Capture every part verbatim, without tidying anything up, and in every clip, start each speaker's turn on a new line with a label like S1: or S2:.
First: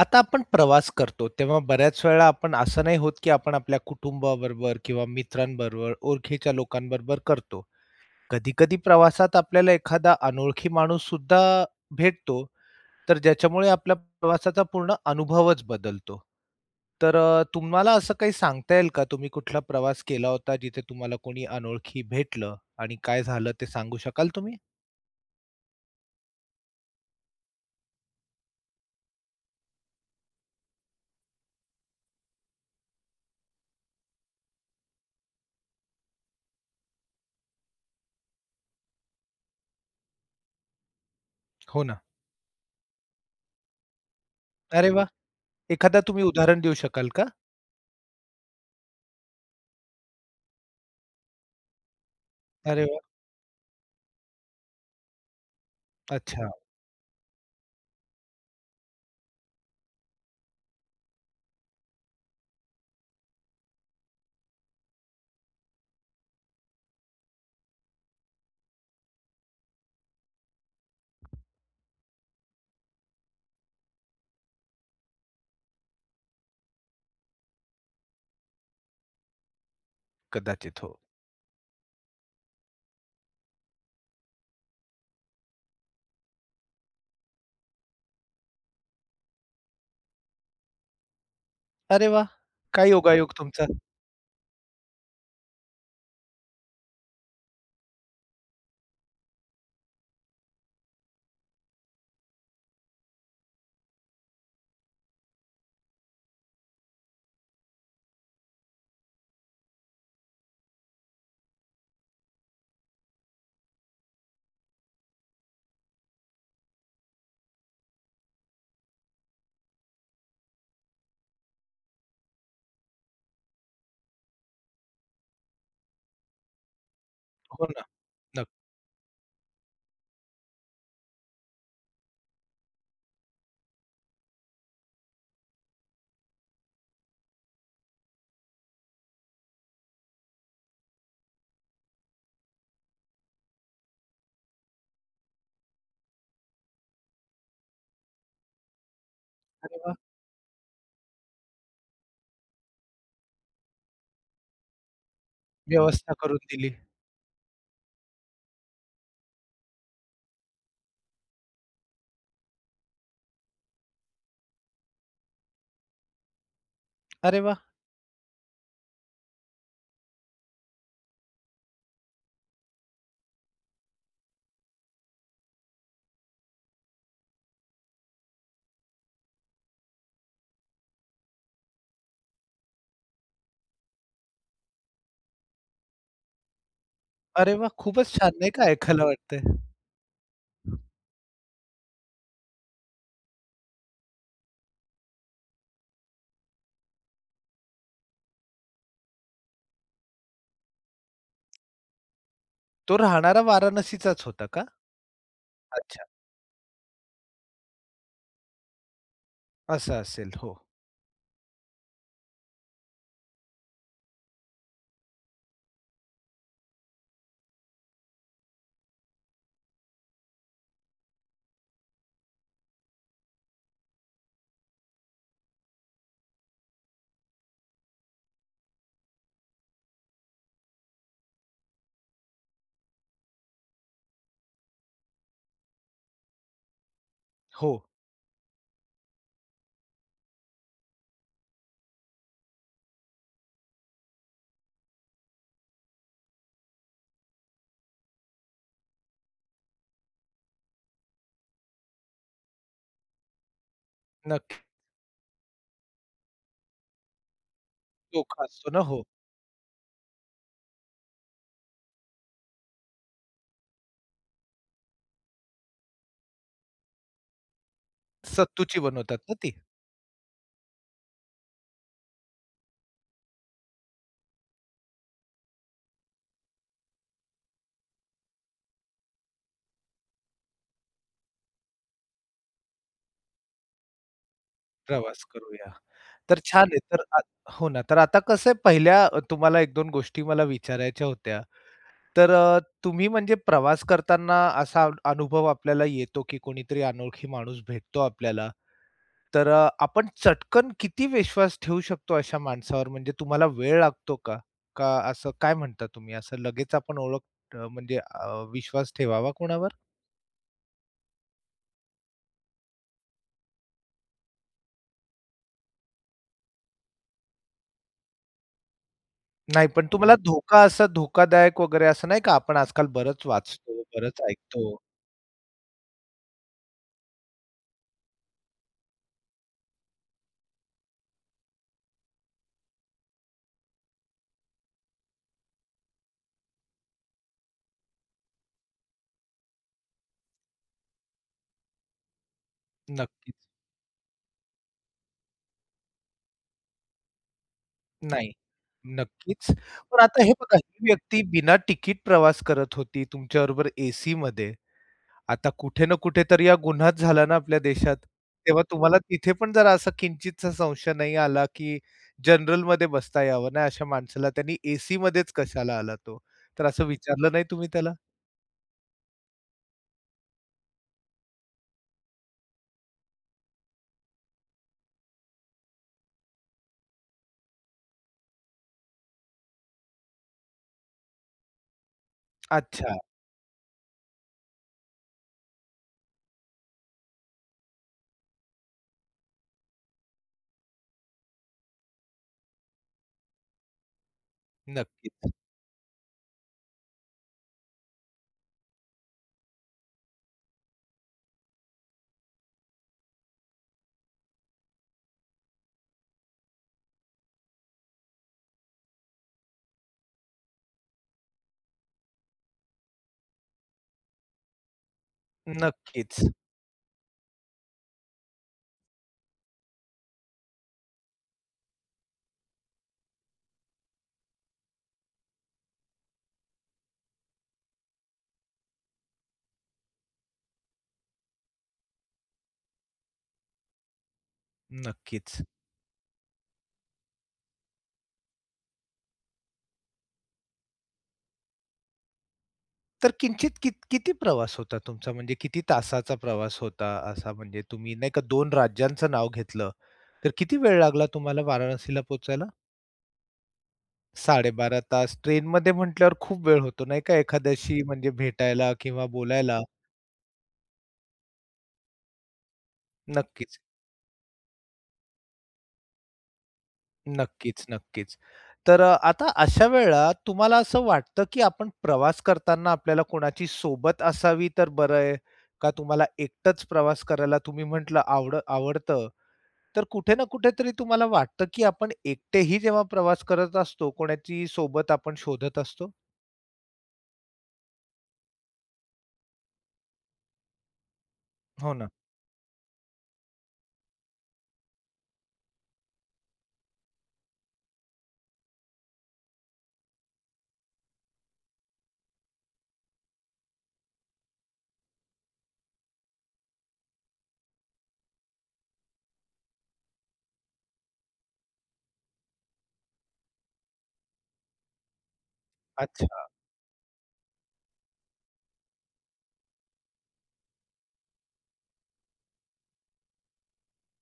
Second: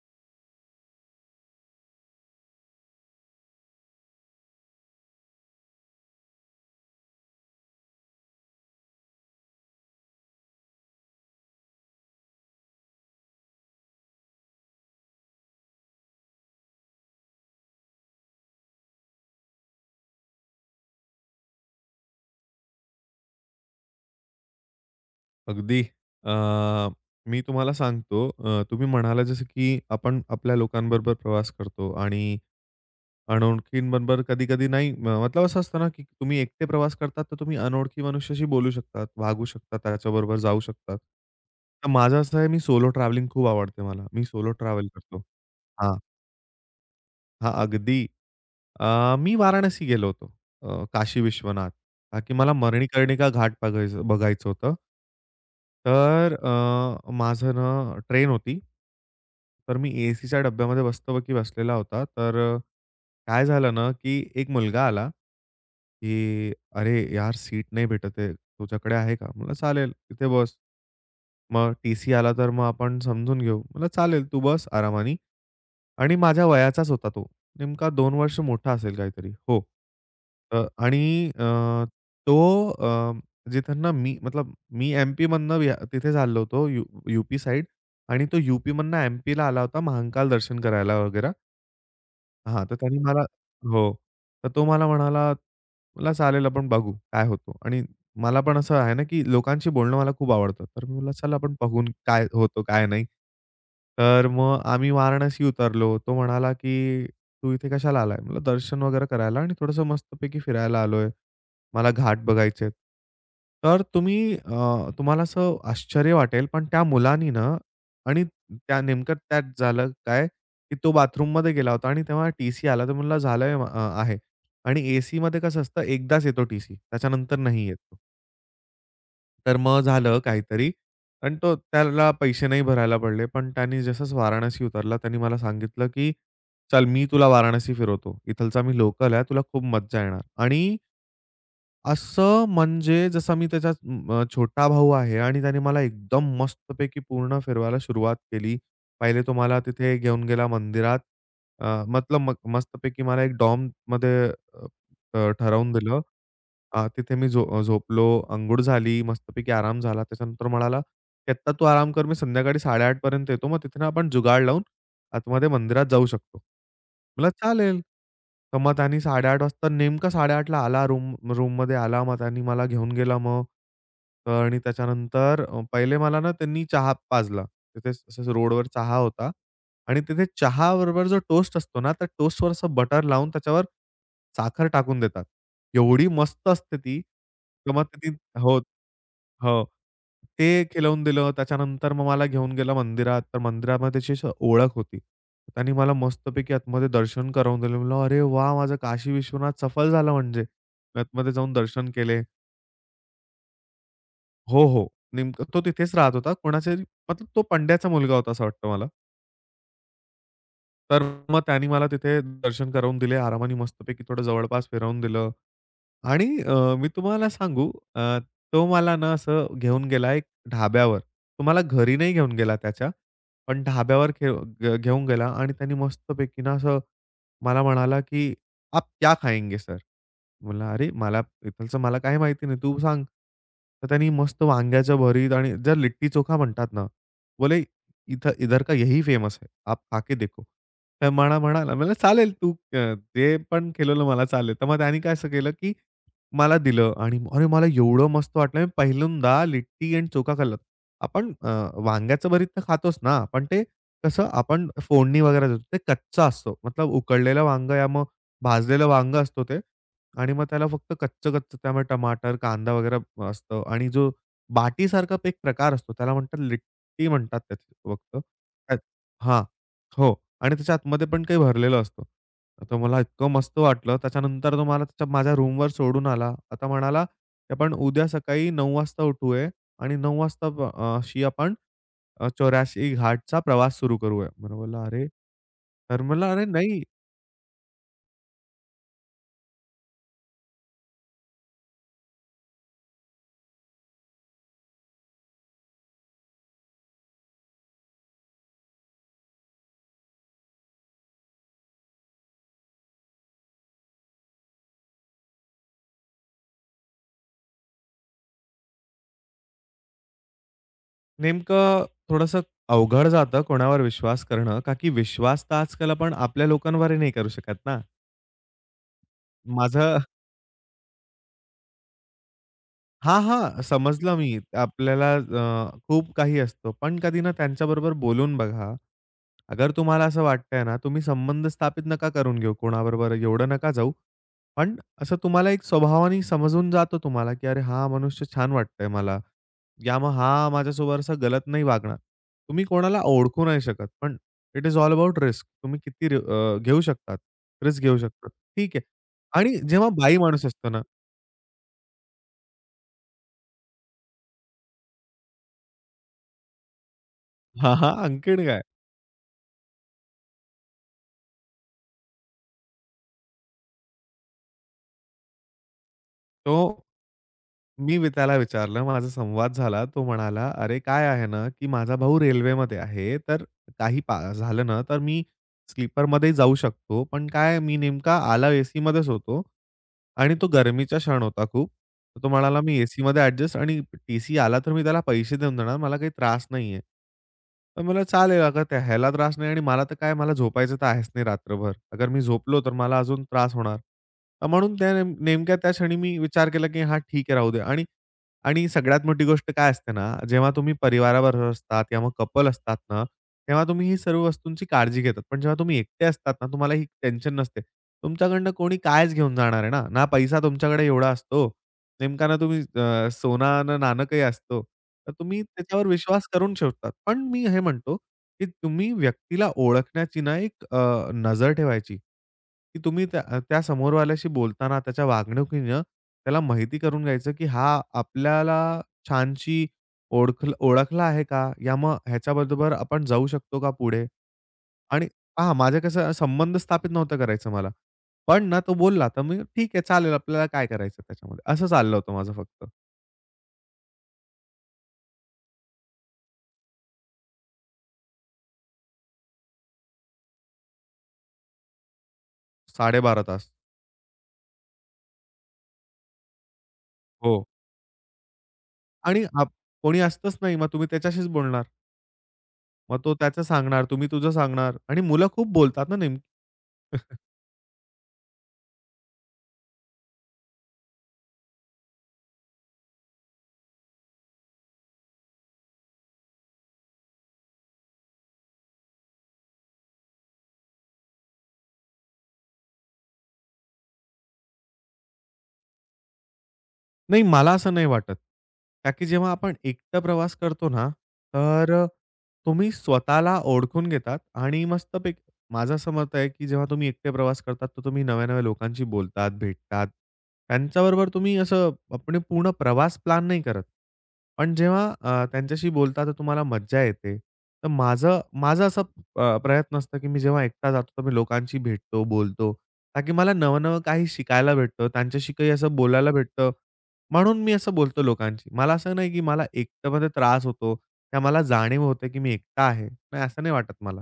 S1: आता आपण प्रवास करतो तेव्हा बऱ्याच वेळा आपण असं नाही होत, की आपण आपल्या कुटुंबाबरोबर किंवा मित्रांबरोबर, ओळखीच्या लोकांबरोबर करतो. कधी-कधी प्रवासात आपल्याला एखादा अनोळखी माणूस सुद्धा भेटतो, तर ज्याच्यामुळे आपल्या प्रवासाचा पूर्ण अनुभवच बदलतो. तर अ, तुम्हाला असं काही सांगता येईल का? तुम्ही कुठला प्रवास केला होता जिथे तुम्हाला कोणी अनोळखी भेटलं आणि काय झालं ते सांगू शकाल तुम्ही?
S2: अगदी. अ, मी तुम्हाला सांगतो, अ, तुम्ही म्हणाला जसं की आपण आपल्या लोकांबरोबर प्रवास करतो आणि अनोळखींबरोबर कधी-कधी नाही. म- मतलब असं असतं ना, की तुम्ही एकटे प्रवास करतात, तर तुम्ही अनोळखी मनुष्याशी बोलू शकतात, वागू शकतात, त्याच्याबरोबर जाऊ शकतात.
S1: हो
S2: तर
S1: ना.
S2: माझं असं आहे, मी सोलो ट्रॅव्हलिंग खूप आवडते मला. मी सोलो ट्रॅव्हल
S1: अरे वाह!
S2: करतो. हां.
S1: एखादा तुम्ही उदाहरण देऊ शकाल का?
S2: हां, अगदी. अ, मी वाराणसी गेलो होतो. अ, काशी विश्वनाथ. का की मला
S1: अरे वाह!
S2: मणिकर्णिका घाट बघायचं बघायचं होतं. तर
S1: अच्छा,
S2: अ, माझं ना ट्रेन होती. तर मी एसीच्या डब्यामध्ये मस्तपैकी बसलेला होता. तर अ, काय झालं ना, की एक मुलगा आला, की, "अरे यार, सीट नाही भेटत आहे. तुझ्याकडे आहे का?" म्हणलं, "चालेल, इथे बस." मग टीसी आला, तर मग आपण समजून घेऊ. म्हणलं, "चालेल, तू बस आरामानी." आणि माझ्या वयाचाच होता तो. नेमका दोन वर्ष मोठा असेल काहीतरी. हो. अ,
S1: कदाचित. हो.
S2: आणि अ, तो, अ, जिथनं मी मतलब मी एम-पीमधनं वि तिथे चाललो होतो. यू यू-पी साइड आणि तो यू-पीमधनं एम-पीला आला होता महाकाल दर्शन करायला वगैरे.
S1: अरे वाह!
S2: हां, तर
S1: काय
S2: त्यांनी मला
S1: योगायोग तुमचा.
S2: हो. तर तो मला म्हणाला, "मला चालेल आपण बघू काय होतो." आणि मला पण असं आहे ना, की लोकांशी बोलणं मला खूप आवडतं. तर मी म्हटलं, "चला आपण बघून काय होतो, काय नाही." तर मग आम्ही वाराणसी उतरलो. तो म्हणाला, की, "तू इथे कशाला आलाय?" म्हटलं, "दर्शन वगैरे करायला आणि थोडंसं मस्तपैकी फिरायला आलोय. मला घाट बघायचेत." तर तुम्ही अ, तुम्हाला असं आश्चर्य वाटेल, पण त्या मुलानी ना आणि त्या नेमकं त्यात झालं काय, की तो बाथरूममध्ये गेला होता आणि तेव्हा टी-सी आला. तर म्हणला झालंय अ, आहे. आणि एसीमध्ये कसं असतं, एकदाच येतो टीसी. सी त्याच्यानंतर
S1: हो
S2: नाही येत
S1: ना.
S2: तो.
S1: नक्की
S2: तर मग झालं काहीतरी आणि तो, त्याला पैसे नाही भरायला पडले. पण त्यानी जसंच वाराणसी उतरला, त्यानी मला सांगितलं, की, "चल मी तुला वाराणसी फिरवतो. इथलचा मी लोकल आहे. तुला खूप मज्जा येणार." आणि असं म्हणजे जसा मी त्याचा अ, छोटा भाऊ आहे आणि त्याने मला एकदम मस्तपैकी पूर्ण फिरवायला सुरुवात केली. पहिले तो मला
S1: वाह!
S2: तिथे घेऊन गेला मंदिरात. अ, मतलब मग मस्तपैकी मला एक डॉर्ममध्ये अ, अ, ठरवून दिलं.
S1: व्यवस्था करून दिली.
S2: अ, तिथे मी झो अ, झोपलो, अंघोळ झाली, मस्तपैकी आराम झाला. त्याच्यानंतर म्हणाला, "की आत्ता तू आराम कर, मी संध्याकाळी साडे आठ पर्यंत येतो. मग तिथे ना आपण जुगाड लावून आतमध्ये मंदिरात जाऊ शकतो." म्हटलं
S1: अरे वाह!
S2: चालेल. तर मग त्यांनी साडे आठ वाजता नेमका साडे आठ ला आला. रूम रूममध्ये आला. मग त्यांनी मला घेऊन गेला मग. आणि त्याच्यानंतर अ, पहिले मला ना त्यांनी चहा पाजला. तिथे असं रोडवर चहा होता. आणि तिथे चहाबरोबर जो टोस्ट असतो ना, त्या टोस्टवर असं बटर लावून त्याच्यावर साखर टाकून देतात. एवढी मस्त असते ती.
S1: अरे वाह!
S2: तर मग ती
S1: खूपच छान नाही
S2: हो.
S1: का ऐकायला वाटतंय.
S2: हो. ते खिलवून दिलं. त्याच्यानंतर मग मला घेऊन गेला मंदिरात. तर मंदिरामध्ये त्याची अशी ओळख होती. त्यांनी मला मस्तपैकी आतमध्ये दर्शन करवून दिलं. म्हणलं, "अरे वाह! माझं काशी विश्वनाथ सफल झालं म्हणजे." मी आतमध्ये जाऊन दर्शन केले.
S1: तो राहणारा वाराणसीचाच होता का?
S2: हो, हो. नेमकं तो तिथेच
S1: अच्छा.
S2: राहत होता. कोणाच्या मतलब तो पंड्याचा मुलगा होता असं वाटतं मला.
S1: असं असेल. हो.
S2: तर मग त्यांनी मला तिथे दर्शन करवून दिले. आरामाने मस्तपैकी थोडं जवळपास फिरवून दिलं. आणि अ, मी तुम्हाला सांगू अ, तो मला ना असं घेऊन गेला एक ढाब्यावर. तो मला घरी नाही घेऊन गेला त्याच्या. पण ढाब्यावर घेऊ घ घेऊन गेला आणि त्यानी मस्तपैकी ना असं मला म्हणाला, की, "आप क्या खाएंगे सर?" म्हणलं, "अरे मला इथलचं मला काही माहिती नाही, तू सांग." तर त्यांनी मस्त वांग्याच्या भरीत आणि जर लिट्टी चोखा म्हणतात ना, बोले,
S1: हो.
S2: "इथं इधर का यही फेमस है, आप खा के देखो." तर मला म्हणाला, म्हणलं, "चालेल तू, अ, ते पण खिलवलं मला चालेल." तर मग त्याने काय असं केलं, की मला दिलं आणि अरे, मला एवढं मस्त वाटलं. मी पहिल्यांदा लिट्टी आणि चोखा खाल्लं. आपण, अ, वांग्याचं भरीत तर खातोच ना, पण ते कसं
S1: नक्की.
S2: आपण फोडणी वगैरे देतो. ते कच्चा असतो. मतलब उकडलेलं वांग या मग
S1: चोखा असतो ना.
S2: भाजलेलं
S1: हो.
S2: वांग असतो ते. आणि मग त्याला फक्त कच्चं-कच्चं त्यामुळे टमाटर, कांदा वगैरे असतं. आणि जो बाटीसारखा एक प्रकार असतो, त्याला म्हणतात लिट्टी म्हणतात त्यात फक्त. त्यात
S1: सत्तूची बनवतात ना
S2: हां.
S1: ती?
S2: हो. आणि त्याच्या आतमध्ये पण काही भरलेलं असतं. तर मला इतकं मस्त वाटलं. त्याच्यानंतर तो मला त्याच्या माझ्या रूमवर सोडून आला. आता म्हणाला, की, "आपण उद्या सकाळी नऊ वाजता उठू आहे आणि नऊ वाजता प अशी आपण, अ, चौऱ्याऐंशी घाटचा प्रवास सुरू करूया." मला बोलला, "अरे!"
S1: प्रवास करूया.
S2: तर म्हणलं,
S1: तर
S2: "अरे
S1: छान आहे.
S2: नाही."
S1: तर आ हो ना. तर आता कसं आहे पहिल्या अ, तुम्हाला एक दोन गोष्टी मला विचारायच्या होत्या. तर अ, तुम्ही म्हणजे प्रवास करताना असा अनुभव आपल्याला येतो, की कोणीतरी अनोळखी माणूस भेटतो आपल्याला तर अ, आपण चटकन किती विश्वास ठेवू शकतो अशा माणसावर? म्हणजे तुम्हाला वेळ लागतो का? का असं काय म्हणता तुम्ही? असं लगेच आपण ओळख अ, म्हणजे अ, विश्वास ठेवावा कोणावर?
S2: नेमकं थोडंसं अवघड जातं कोणावर विश्वास करणं, का की विश्वास तर आजकाल आपण आपल्या लोकांवरही नाही करू शकत ना.
S1: नाही, पण
S2: माझं
S1: तुम्हाला धोका असा धोकादायक वगैरे असं नाही का आपण आजकाल
S2: हां,
S1: बरंच
S2: हां.
S1: वाचतो,
S2: समजलं
S1: बरंच
S2: मी.
S1: ऐकतो.
S2: आपल्याला, अ, खूप काही असतं. पण कधी ना त्यांच्याबरोबर बोलून बघा. अगर तुम्हाला असं वाटतंय ना, तुम्ही संबंध स्थापित नका करून घेऊ कोणाबरोबर, एवढं नका जाऊ. पण असं तुम्हाला एक स्वभावाने समजून जातो तुम्हाला, की, "अरे, हा मनुष्य छान वाटतंय मला. या मग हा माझ्यासोबत असं गलत नाही वागणार." तुम्ही कोणाला ओळखू
S1: नक्कीच.
S2: नाही शकत. पण it is all about risk. तुम्ही किती रि अ, घेऊ शकतात, रिस्क घेऊ
S1: नाही,
S2: शकतात. ठीक आहे.
S1: नक्कीच.
S2: आणि जेव्हा
S1: पण
S2: बाई
S1: आता हे
S2: माणूस
S1: बघा,
S2: असतो ना
S1: ही व्यक्ती बिना तिकीट प्रवास करत होती तुमच्याबरोबर एसीमध्ये. आता कुठे ना कुठे तर या गुन्हाच झाला ना आपल्या
S2: हां, हां.
S1: देशात.
S2: आणखीन काय.
S1: तेव्हा तुम्हाला तिथे पण जरा असा किंचितचा संशय नाही आला, की जनरलमध्ये बसता यावं ना अशा माणसाला, त्यांनी एसीमध्येच कशाला आला तो?
S2: तो,
S1: तर असं विचारलं नाही तुम्ही त्याला?
S2: मी वि त्याला विचारलं, माझा संवाद झाला. तो म्हणाला, "अरे काय आहे ना, की माझा भाऊ रेल्वेमध्ये आहे, तर काही पा झालं ना, तर मी स्लीपरमध्येही जाऊ शकतो. पण काय मी नेमका आला एसीमध्येच होतो आणि तो गरमीचा क्षण होता खूप." तर तो म्हणाला, "मी
S1: अच्छा.
S2: एसीमध्ये ॲडजस्ट आणि टीसी आला तर मी त्याला पैसे देऊन देणार. मला काही त्रास नाही आहे." तर मला चालेल, अगर त्या ह्याला त्रास नाही आणि मला तर काय, मला झोपायचं तर आहेच नाही रात्रभर. अगर मी झोपलो तर मला अजून त्रास होणार. अ, म्हणून त्या नेम
S1: नक्कीच,
S2: नेमक्या त्या क्षणी मी विचार केला, की, "हां, ठीक आहे, राहू दे." आणि आणि सगळ्यात मोठी गोष्ट काय असते ना, जेव्हा तुम्ही परिवाराबरोबर असतात किंवा मग कपल असतात ना, तेव्हा तुम्ही ही सर्व वस्तूंची काळजी घेतात. पण जेव्हा तुम्ही एकटे असतात ना, तुम्हाला ही टेन्शन नसते. तुमच्याकडनं कोणी कायच घेऊन जाणार आहे ना. ना पैसा तुमच्याकडे एवढा असतो, नेमका ना तुम्ही, अ, सोना ना नाणं काही असतो. तर तुम्ही त्याच्यावर
S1: नक्कीच,
S2: विश्वास करून ठेवतात. पण मी हे म्हणतो की तुम्ही व्यक्तीला ओळखण्याची ना एक, अ, नजर ठेवायची, की तुम्ही त्या त्या समोरवाल्याशी बोलताना त्याच्या वागणुकीनं त्याला माहिती करून घ्यायचं, की हा आपल्याला छानशी ओळख ओळखला आहे का? या मग ह्याच्याबरोबर आपण जाऊ शकतो का पुढे? आणि
S1: नक्कीच.
S2: पहा माझं कसं संबंध स्थापित नव्हतं करायचं मला. पण ना तो बोलला, तर मी ठीक आहे चालेल आपल्याला काय करायचं त्याच्यामध्ये. असं चाललं होतं माझं फक्त.
S1: तर किंचित कित किती प्रवास होता तुमचा? म्हणजे किती तासाचा प्रवास होता असा म्हणजे तुम्ही नाही का दोन राज्यांचं नाव घेतलं, तर किती वेळ लागला तुम्हाला वाराणसीला पोहोचायला?
S2: साडे बारा तास
S1: साडे बारा तास ट्रेनमध्ये म्हटल्यावर खूप वेळ होतो नाही का
S2: हो.
S1: एखाद्याशी म्हणजे भेटायला किंवा
S2: आणि आप
S1: बोलायला.
S2: कोणी असतंच नाही मग तुम्ही त्याच्याशीच बोलणार. मग तो त्याचं
S1: नक्कीच,
S2: सांगणार, तुम्ही तुझं सांगणार आणि मुलं खूप बोलतात ना नेमकी.
S1: नक्कीच, नक्कीच. तर अ, आता अशा वेळेला तुम्हाला असं वाटतं, की आपण प्रवास करताना आपल्याला कोणाची सोबत असावी तर बरं आहे? का तुम्हाला एकटंच प्रवास करायला तुम्ही म्हटलं आवड आवडतं. तर कुठे ना कुठेतरी तुम्हाला वाटतं, की आपण एकटेही जेव्हा प्रवास करत असतो, कोणाची सोबत आपण शोधत असतो?
S2: नाही, मला असं नाही वाटत. का की जेव्हा आपण एकटं प्रवास करतो ना, तर,
S1: हो
S2: अ,
S1: ना.
S2: तुम्ही स्वतःला ओळखून घेतात आणि मस्तपैकी माझं असं मत आहे, की जेव्हा तुम्ही एकटे प्रवास करतात, तर तुम्ही नव्या-नव्या लोकांशी बोलतात, भेटतात. त्यांच्याबरोबर तुम्ही असं आपण पूर्ण प्रवास प्लॅन नाही करत. पण जेव्हा अ, त्यांच्याशी बोलता, तर तुम्हाला मज्जा येते. तर माझं माझा असा, अ, प्रयत्न असतो, की मी जेव्हा एकटा जातो, तर मी लोकांशी भेटतो, बोलतो. का मला नवं-नवं काही शिकायला भेटतं, त्यांच्याशी काही असं बोलायला
S1: अच्छा.
S2: भेटतं. म्हणून मी असं बोलतो लोकांशी. मला असं नाही, की मला एकटेमध्ये त्रास होतो, किंवा मला जाणीव होते, की मी एकटा आहे. नाही, असं नाही वाटत मला.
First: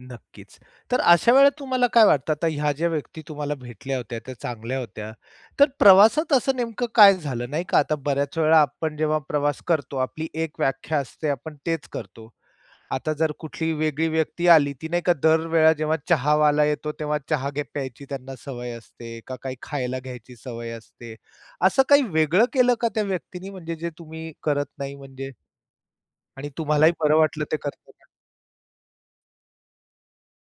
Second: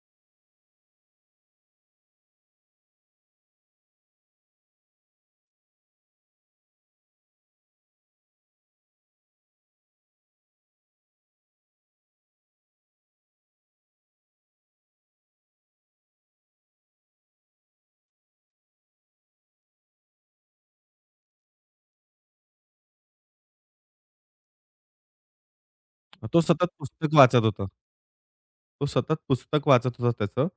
S1: नक्कीच. तर अशा वेळेला तुम्हाला काय वाटतं, आता ह्या ज्या व्यक्ती तुम्हाला भेटल्या होत्या, त्या चांगल्या होत्या. तर प्रवासात असं नेमकं काय झालं नाही का? आता बऱ्याच वेळा आपण जेव्हा प्रवास करतो, आपली एक व्याख्या असते, आपण तेच करतो. आता जर कुठली वेगळी व्यक्ती आली, ती नाही का दर वेळा जेव्हा चहावाला येतो, तेव्हा चहा घे प्यायची त्यांना सवय असते का काही खायला घ्यायची सवय असते. असं काही वेगळं केलं का त्या व्यक्तीनी म्हणजे जे तुम्ही करत नाही म्हणजे?
S2: तो
S1: आणि
S2: सतत
S1: तुम्हालाही
S2: पुस्तक
S1: बरं
S2: वाचत
S1: वाटलं ते
S2: होता.
S1: करताना?
S2: तो सतत पुस्तक वाचत होता त्याचं.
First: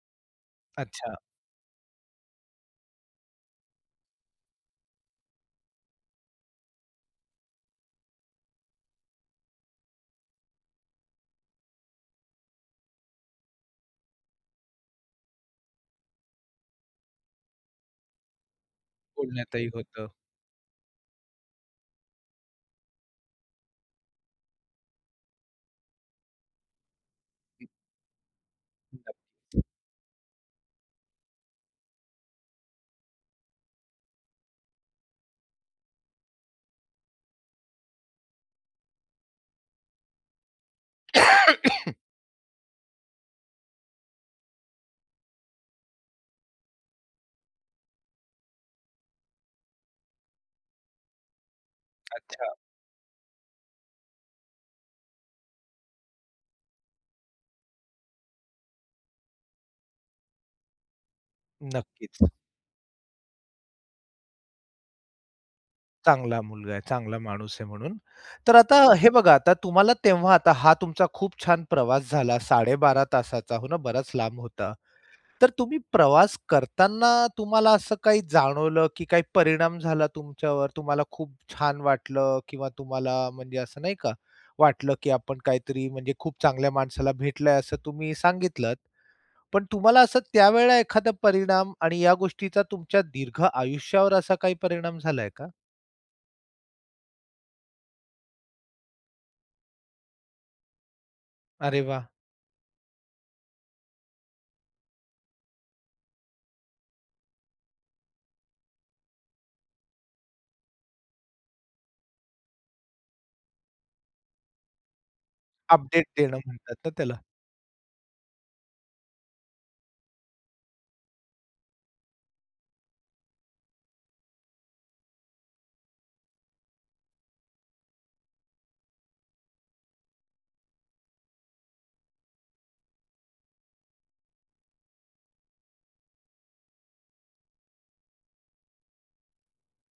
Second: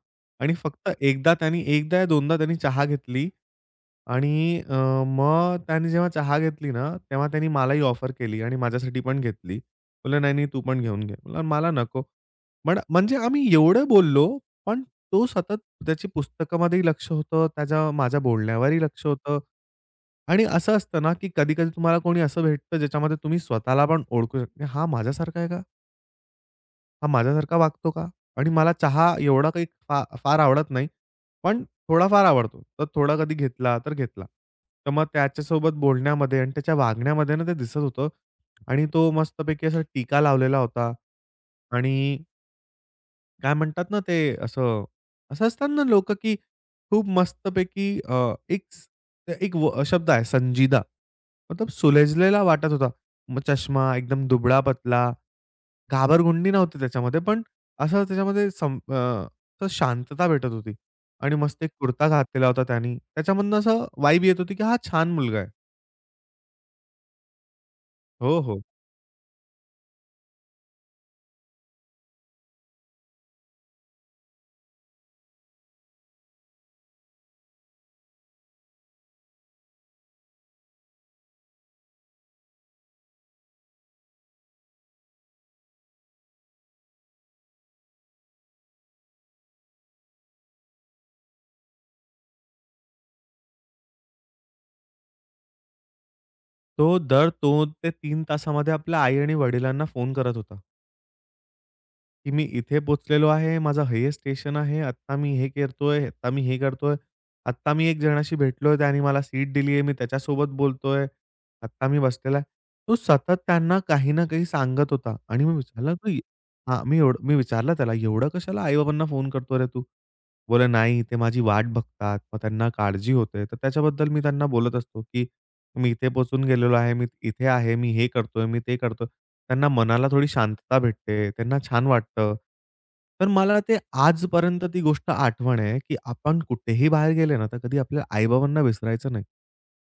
S2: आणि फक्त
S1: अच्छा.
S2: एकदा त्यानी एकदा या दोनदा त्यानी चहा घेतली. आणि अ, मग त्याने जेव्हा चहा घेतली ना, तेव्हा त्यानी मलाही ऑफर केली आणि माझ्यासाठी पण घेतली. बोलला, "नाही, नाही, तू पण घेऊन घे." म्हटलं, "मला नको." पण म्हणजे आम्ही एवढं बोललो, पण तो सतत त्याची पुस्तकामध्येही लक्ष होतं, त्याच्या माझ्या बोलण्यावरही लक्ष होतं.
S1: बोलण्यातही होतं.
S2: आणि असं असतं ना, की कधी-कधी तुम्हाला कोणी असं भेटतं, ज्याच्यामध्ये तुम्ही स्वतःला पण ओळखू शकता, "हा माझ्यासारखा आहे का? हा माझ्यासारखा वागतो का?" आणि मला चहा एवढा काही फा फार आवडत नाही, पण थोडाफार आवडतो. तर थोडा कधी घेतला तर घेतला. तर मग त्याच्यासोबत बोलण्यामध्ये आणि त्याच्या वागण्यामध्ये ना ते दिसत होतं. आणि तो मस्तपैकी असा टीका लावलेला होता. आणि काय म्हणतात ना ते, असं असं असतात ना लोकं, की खूप मस्तपैकी, अ, एक स- एक व शब्द आहे संजीदा. मतलब सुलझलेला
S1: अच्छा.
S2: वाटत होता. मग चष्मा एकदम दुबळा-पतला. घाबरगुंडी नव्हती त्याच्यामध्ये, पण असं त्याच्यामध्ये सम अ, असं शांतता भेटत होती. आणि मस्त एक कुर्ता
S1: नक्कीच.
S2: घातलेला होता त्यानी. त्याच्यामधनं असं वाइब येत होती, की हा छान मुलगा आहे.
S1: चांगला मुलगा आहे, चांगला माणूस आहे म्हणून.
S2: हो,
S1: तर
S2: हो.
S1: आता हे बघा, आता तुम्हाला तेव्हा आता हा तुमचा खूप छान प्रवास झाला साडे बारा तासाचा, हो ना, बराच लांब होता. तर तुम्ही प्रवास करताना तुम्हाला असं काही जाणवलं, की काही परिणाम झाला तुमच्यावर? तुम्हाला खूप छान वाटलं किंवा तुम्हाला म्हणजे असं नाही का, वाटलं की आपण काहीतरी म्हणजे खूप चांगल्या माणसाला भेटलंय असं तुम्ही सांगितलंत. पण तुम्हाला असं त्यावेळेला एखादा परिणाम आणि या गोष्टीचा तुमच्या दीर्घ आयुष्यावर असा काही परिणाम झालाय का?
S2: तो दर दोन ते तीन तासामध्ये आपल्या आई आणि वडिलांना फोन करत होता,
S1: अरे वा,
S2: की, "मी इथे पोहोचलेलो आहे. माझं हे स्टेशन आहे. आत्ता मी हे करतोय, आत्ता मी हे करतोय. आत्ता मी एक जणाशी भेटलोय, त्याने मला सीट दिली आहे. मी त्याच्यासोबत बोलतोय. आत्ता मी बसलेला आहे." तो सतत त्यांना काही ना काही सांगत होता आणि मी विचारलं,
S1: अपडेट
S2: "तू"
S1: देणं म्हणतात
S2: हां,
S1: ना
S2: मी
S1: त्याला.
S2: एवढं मी विचारलं त्याला, "एवढं कशाला आई फोन करतो रे तू?" बोलला, "नाही, ते माझी वाट बघतात. मग त्यांना काळजी होते." तर त्याच्याबद्दल मी त्यांना बोलत असतो की, "मी इथे पोहचून गेलेलो आहे, मी इथे आहे, मी हे करतोय, मी ते करतोय." त्यांना मनाला थोडी शांतता भेटते, त्यांना छान वाटतं. तर मला ते आजपर्यंत ती गोष्ट आठवण आहे, की आपण कुठेही बाहेर गेले ना, तर कधी आपल्या आई-बाबांना विसरायचं नाही.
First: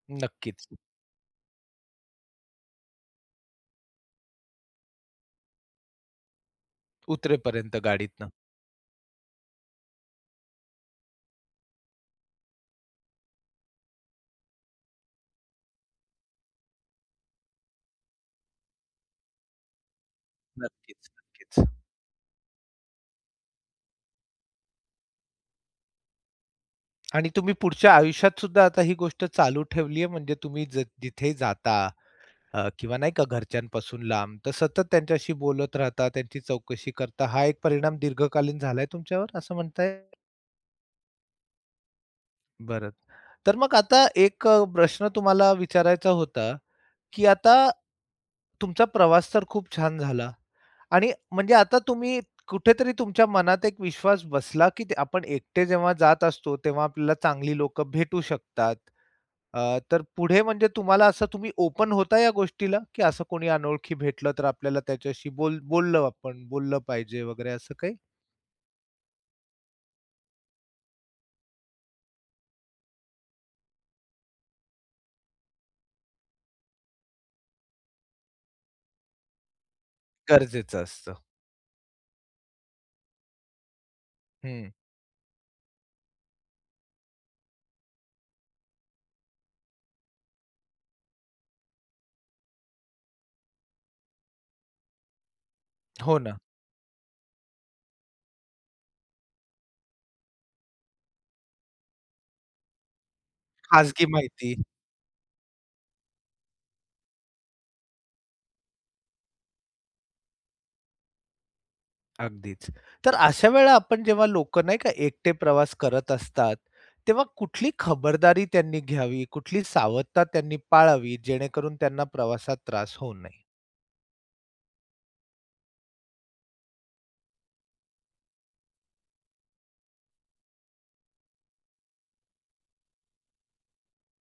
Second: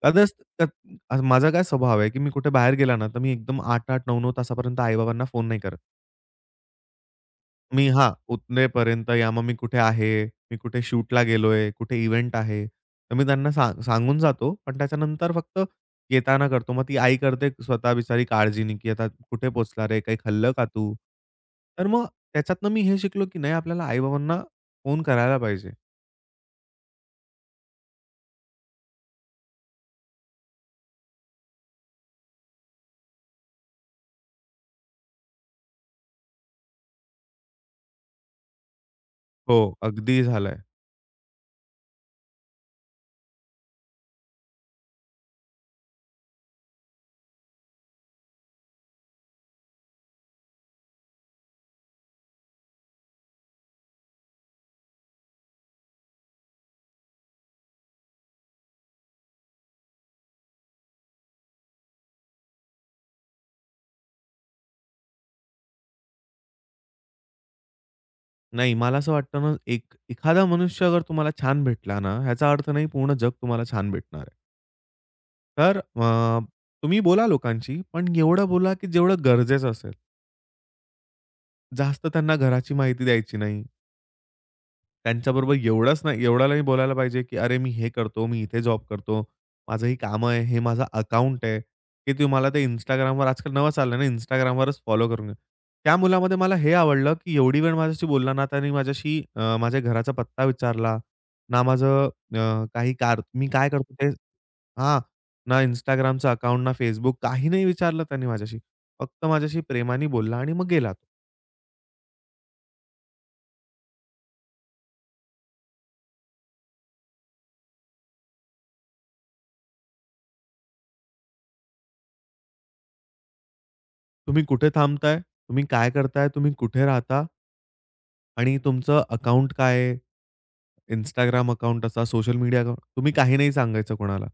S2: कदाच
S1: नक्कीच.
S2: क- आज माझा काय स्वभाव आहे, की मी कुठे बाहेर गेला ना, तर मी एकदम आठ आठ, नऊ नऊ तासापर्यंत आई फोन नाही करत.
S1: उतरेपर्यंत
S2: मी हां,
S1: गाडीतनं.
S2: उतनेपर्यंत या मग मी कुठे आहे, मी कुठे शूटला गेलोय, कुठे इव्हेंट आहे. तर मी त्यांना सांग सांगून जातो. पण त्याच्यानंतर फक्त येताना करतो. मग ती आई करते स्वतः बिचारी काळजीने, की, "आता कुठे पोचला रे? काही खाल्लं का तू?"
S1: नक्कीच, नक्कीच.
S2: तर मग त्याच्यातनं मी हे शिकलो, की नाही आपल्याला आई फोन करायला पाहिजे.
S1: आणि तुम्ही पुढच्या आयुष्यात सुद्धा आता ही गोष्ट चालू ठेवली आहे म्हणजे तुम्ही ज जिथे जाता अ, किंवा नाही का घरच्यांपासून लांब, तर सतत त्यांच्याशी बोलत राहता, त्यांची चौकशी करता. हा एक परिणाम दीर्घकालीन झालाय तुमच्यावर असं
S2: हो.
S1: म्हणता
S2: अगदी झालंय.
S1: बरं. तर मग आता एक अ, प्रश्न तुम्हाला विचारायचा होता की आता तुमचा प्रवास तर खूप छान झाला आणि म्हणजे आता तुम्ही कुठेतरी तुमच्या मनात एक विश्वास बसला, की ते आपण एकटे जेव्हा जात असतो, तेव्हा आपल्याला चांगली लोकं भेटू शकतात. अ, तर पुढे म्हणजे तुम्हाला असं तुम्ही ओपन होता या गोष्टीला, की असं कोणी अनोळखी भेटलं तर आपल्याला त्याच्याशी बोल बोललं आपण बोललं पाहिजे वगैरे असं काही?
S2: नाही मला असं वाटतं ना, एक एखादा मनुष्य अगर तुम्हाला छान भेटला ना, ह्याचा अर्थ नाही पूर्ण जग तुम्हाला छान भेटणार आहे. तर, अ, तुम्ही बोला लोकांशी, पण एवढं बोला की जेवढं गरजेचं असेल.
S1: गरजेचं असतं.
S2: जास्त त्यांना घराची माहिती द्यायची नाही.
S1: हं.
S2: त्यांच्याबरोबर एवढाच नाही एवढ्यालाही बोलायला पाहिजे, की, "अरे, मी हे करतो, मी इथे जॉब करतो. माझं ही कामं आहे. हे माझं अकाउंट आहे, की तुम्हाला ते Instagramवर आजकाल नवं चाललं ना Instagramवरच फॉलो करून घ्या." त्या
S1: हो ना.
S2: मुलामध्ये मला हे आवडलं, की एवढी वेळ माझ्याशी बोलला ना, त्याने माझ्याशी, अ, माझ्या घराचा पत्ता विचारला, ना माझं, अ, काही कार मी काय करतो
S1: खाजगी
S2: ते
S1: माहिती.
S2: हां, ना Instagramचं अकाउंट, ना Facebook काही नाही विचारलं त्याने माझ्याशी. फक्त माझ्याशी प्रेमाने बोलला आणि मग गेला.
S1: अगदीच. तर अशा वेळेला आपण जेव्हा लोकं नाही का एकटे प्रवास करत असतात, तेव्हा कुठली खबरदारी त्यांनी घ्यावी, कुठली सावधता त्यांनी पाळावी, जेणेकरून त्यांना प्रवासात त्रास होऊ नये?
S2: "तुम्ही कुठे थांबताय? तुम्ही काय करताय? तुम्ही कुठे राहता? आणि तुमचं अकाउंट काय आहे?" Instagram अकाउंट असा, सोशल मीडिया अकाउंट तुम्ही काही नाही सांगायचं कोणाला.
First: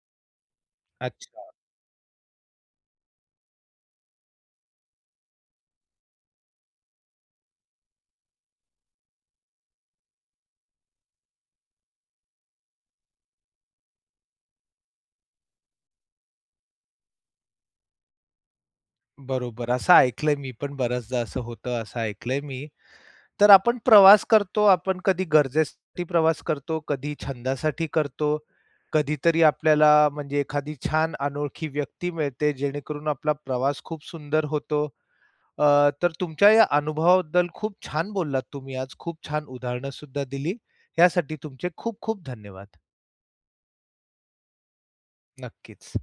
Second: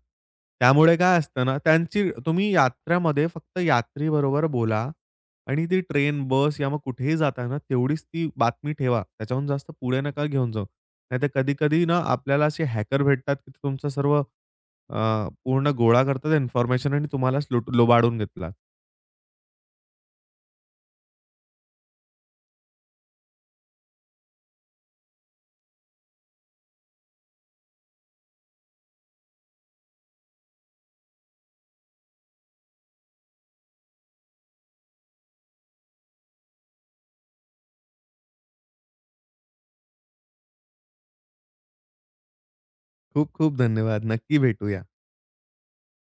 S2: त्यामुळे काय असतं
S1: अच्छा.
S2: ना, त्यांची तुम्ही यात्रामध्ये फक्त यात्रीबरोबर बोला आणि ती ट्रेन, बस या मग कुठेही जाताय ना, तेवढीच ती बातमी ठेवा. त्याच्याहून जास्त पुढे नका घेऊन जाऊ. नाहीतर कधी-कधी ना, आपल्याला असे हॅकर भेटतात, की ते तुमचं सर्व, अ, पूर्ण गोळा करतात इन्फॉर्मेशन आणि तुम्हालाच लुट लुबाडून घेतला.
S1: बरोबर. असं ऐकलंय मी पण बऱ्याचदा असं होतं, असं ऐकलंय मी. तर आपण प्रवास करतो, आपण कधी गरजेसाठी प्रवास करतो, कधी छंदासाठी करतो, कधीतरी आपल्याला म्हणजे एखादी छान अनोळखी व्यक्ती मिळते, जेणेकरून आपला प्रवास खूप सुंदर होतो. अ, तर तुमच्या या अनुभवाबद्दल खूप छान बोललात तुम्ही आज. खूप छान उदाहरणं सुद्धा दिली. यासाठी तुमचे खूप खूप धन्यवाद.
S2: खूप खूप धन्यवाद. नक्की भेटूया.
S1: नक्कीच.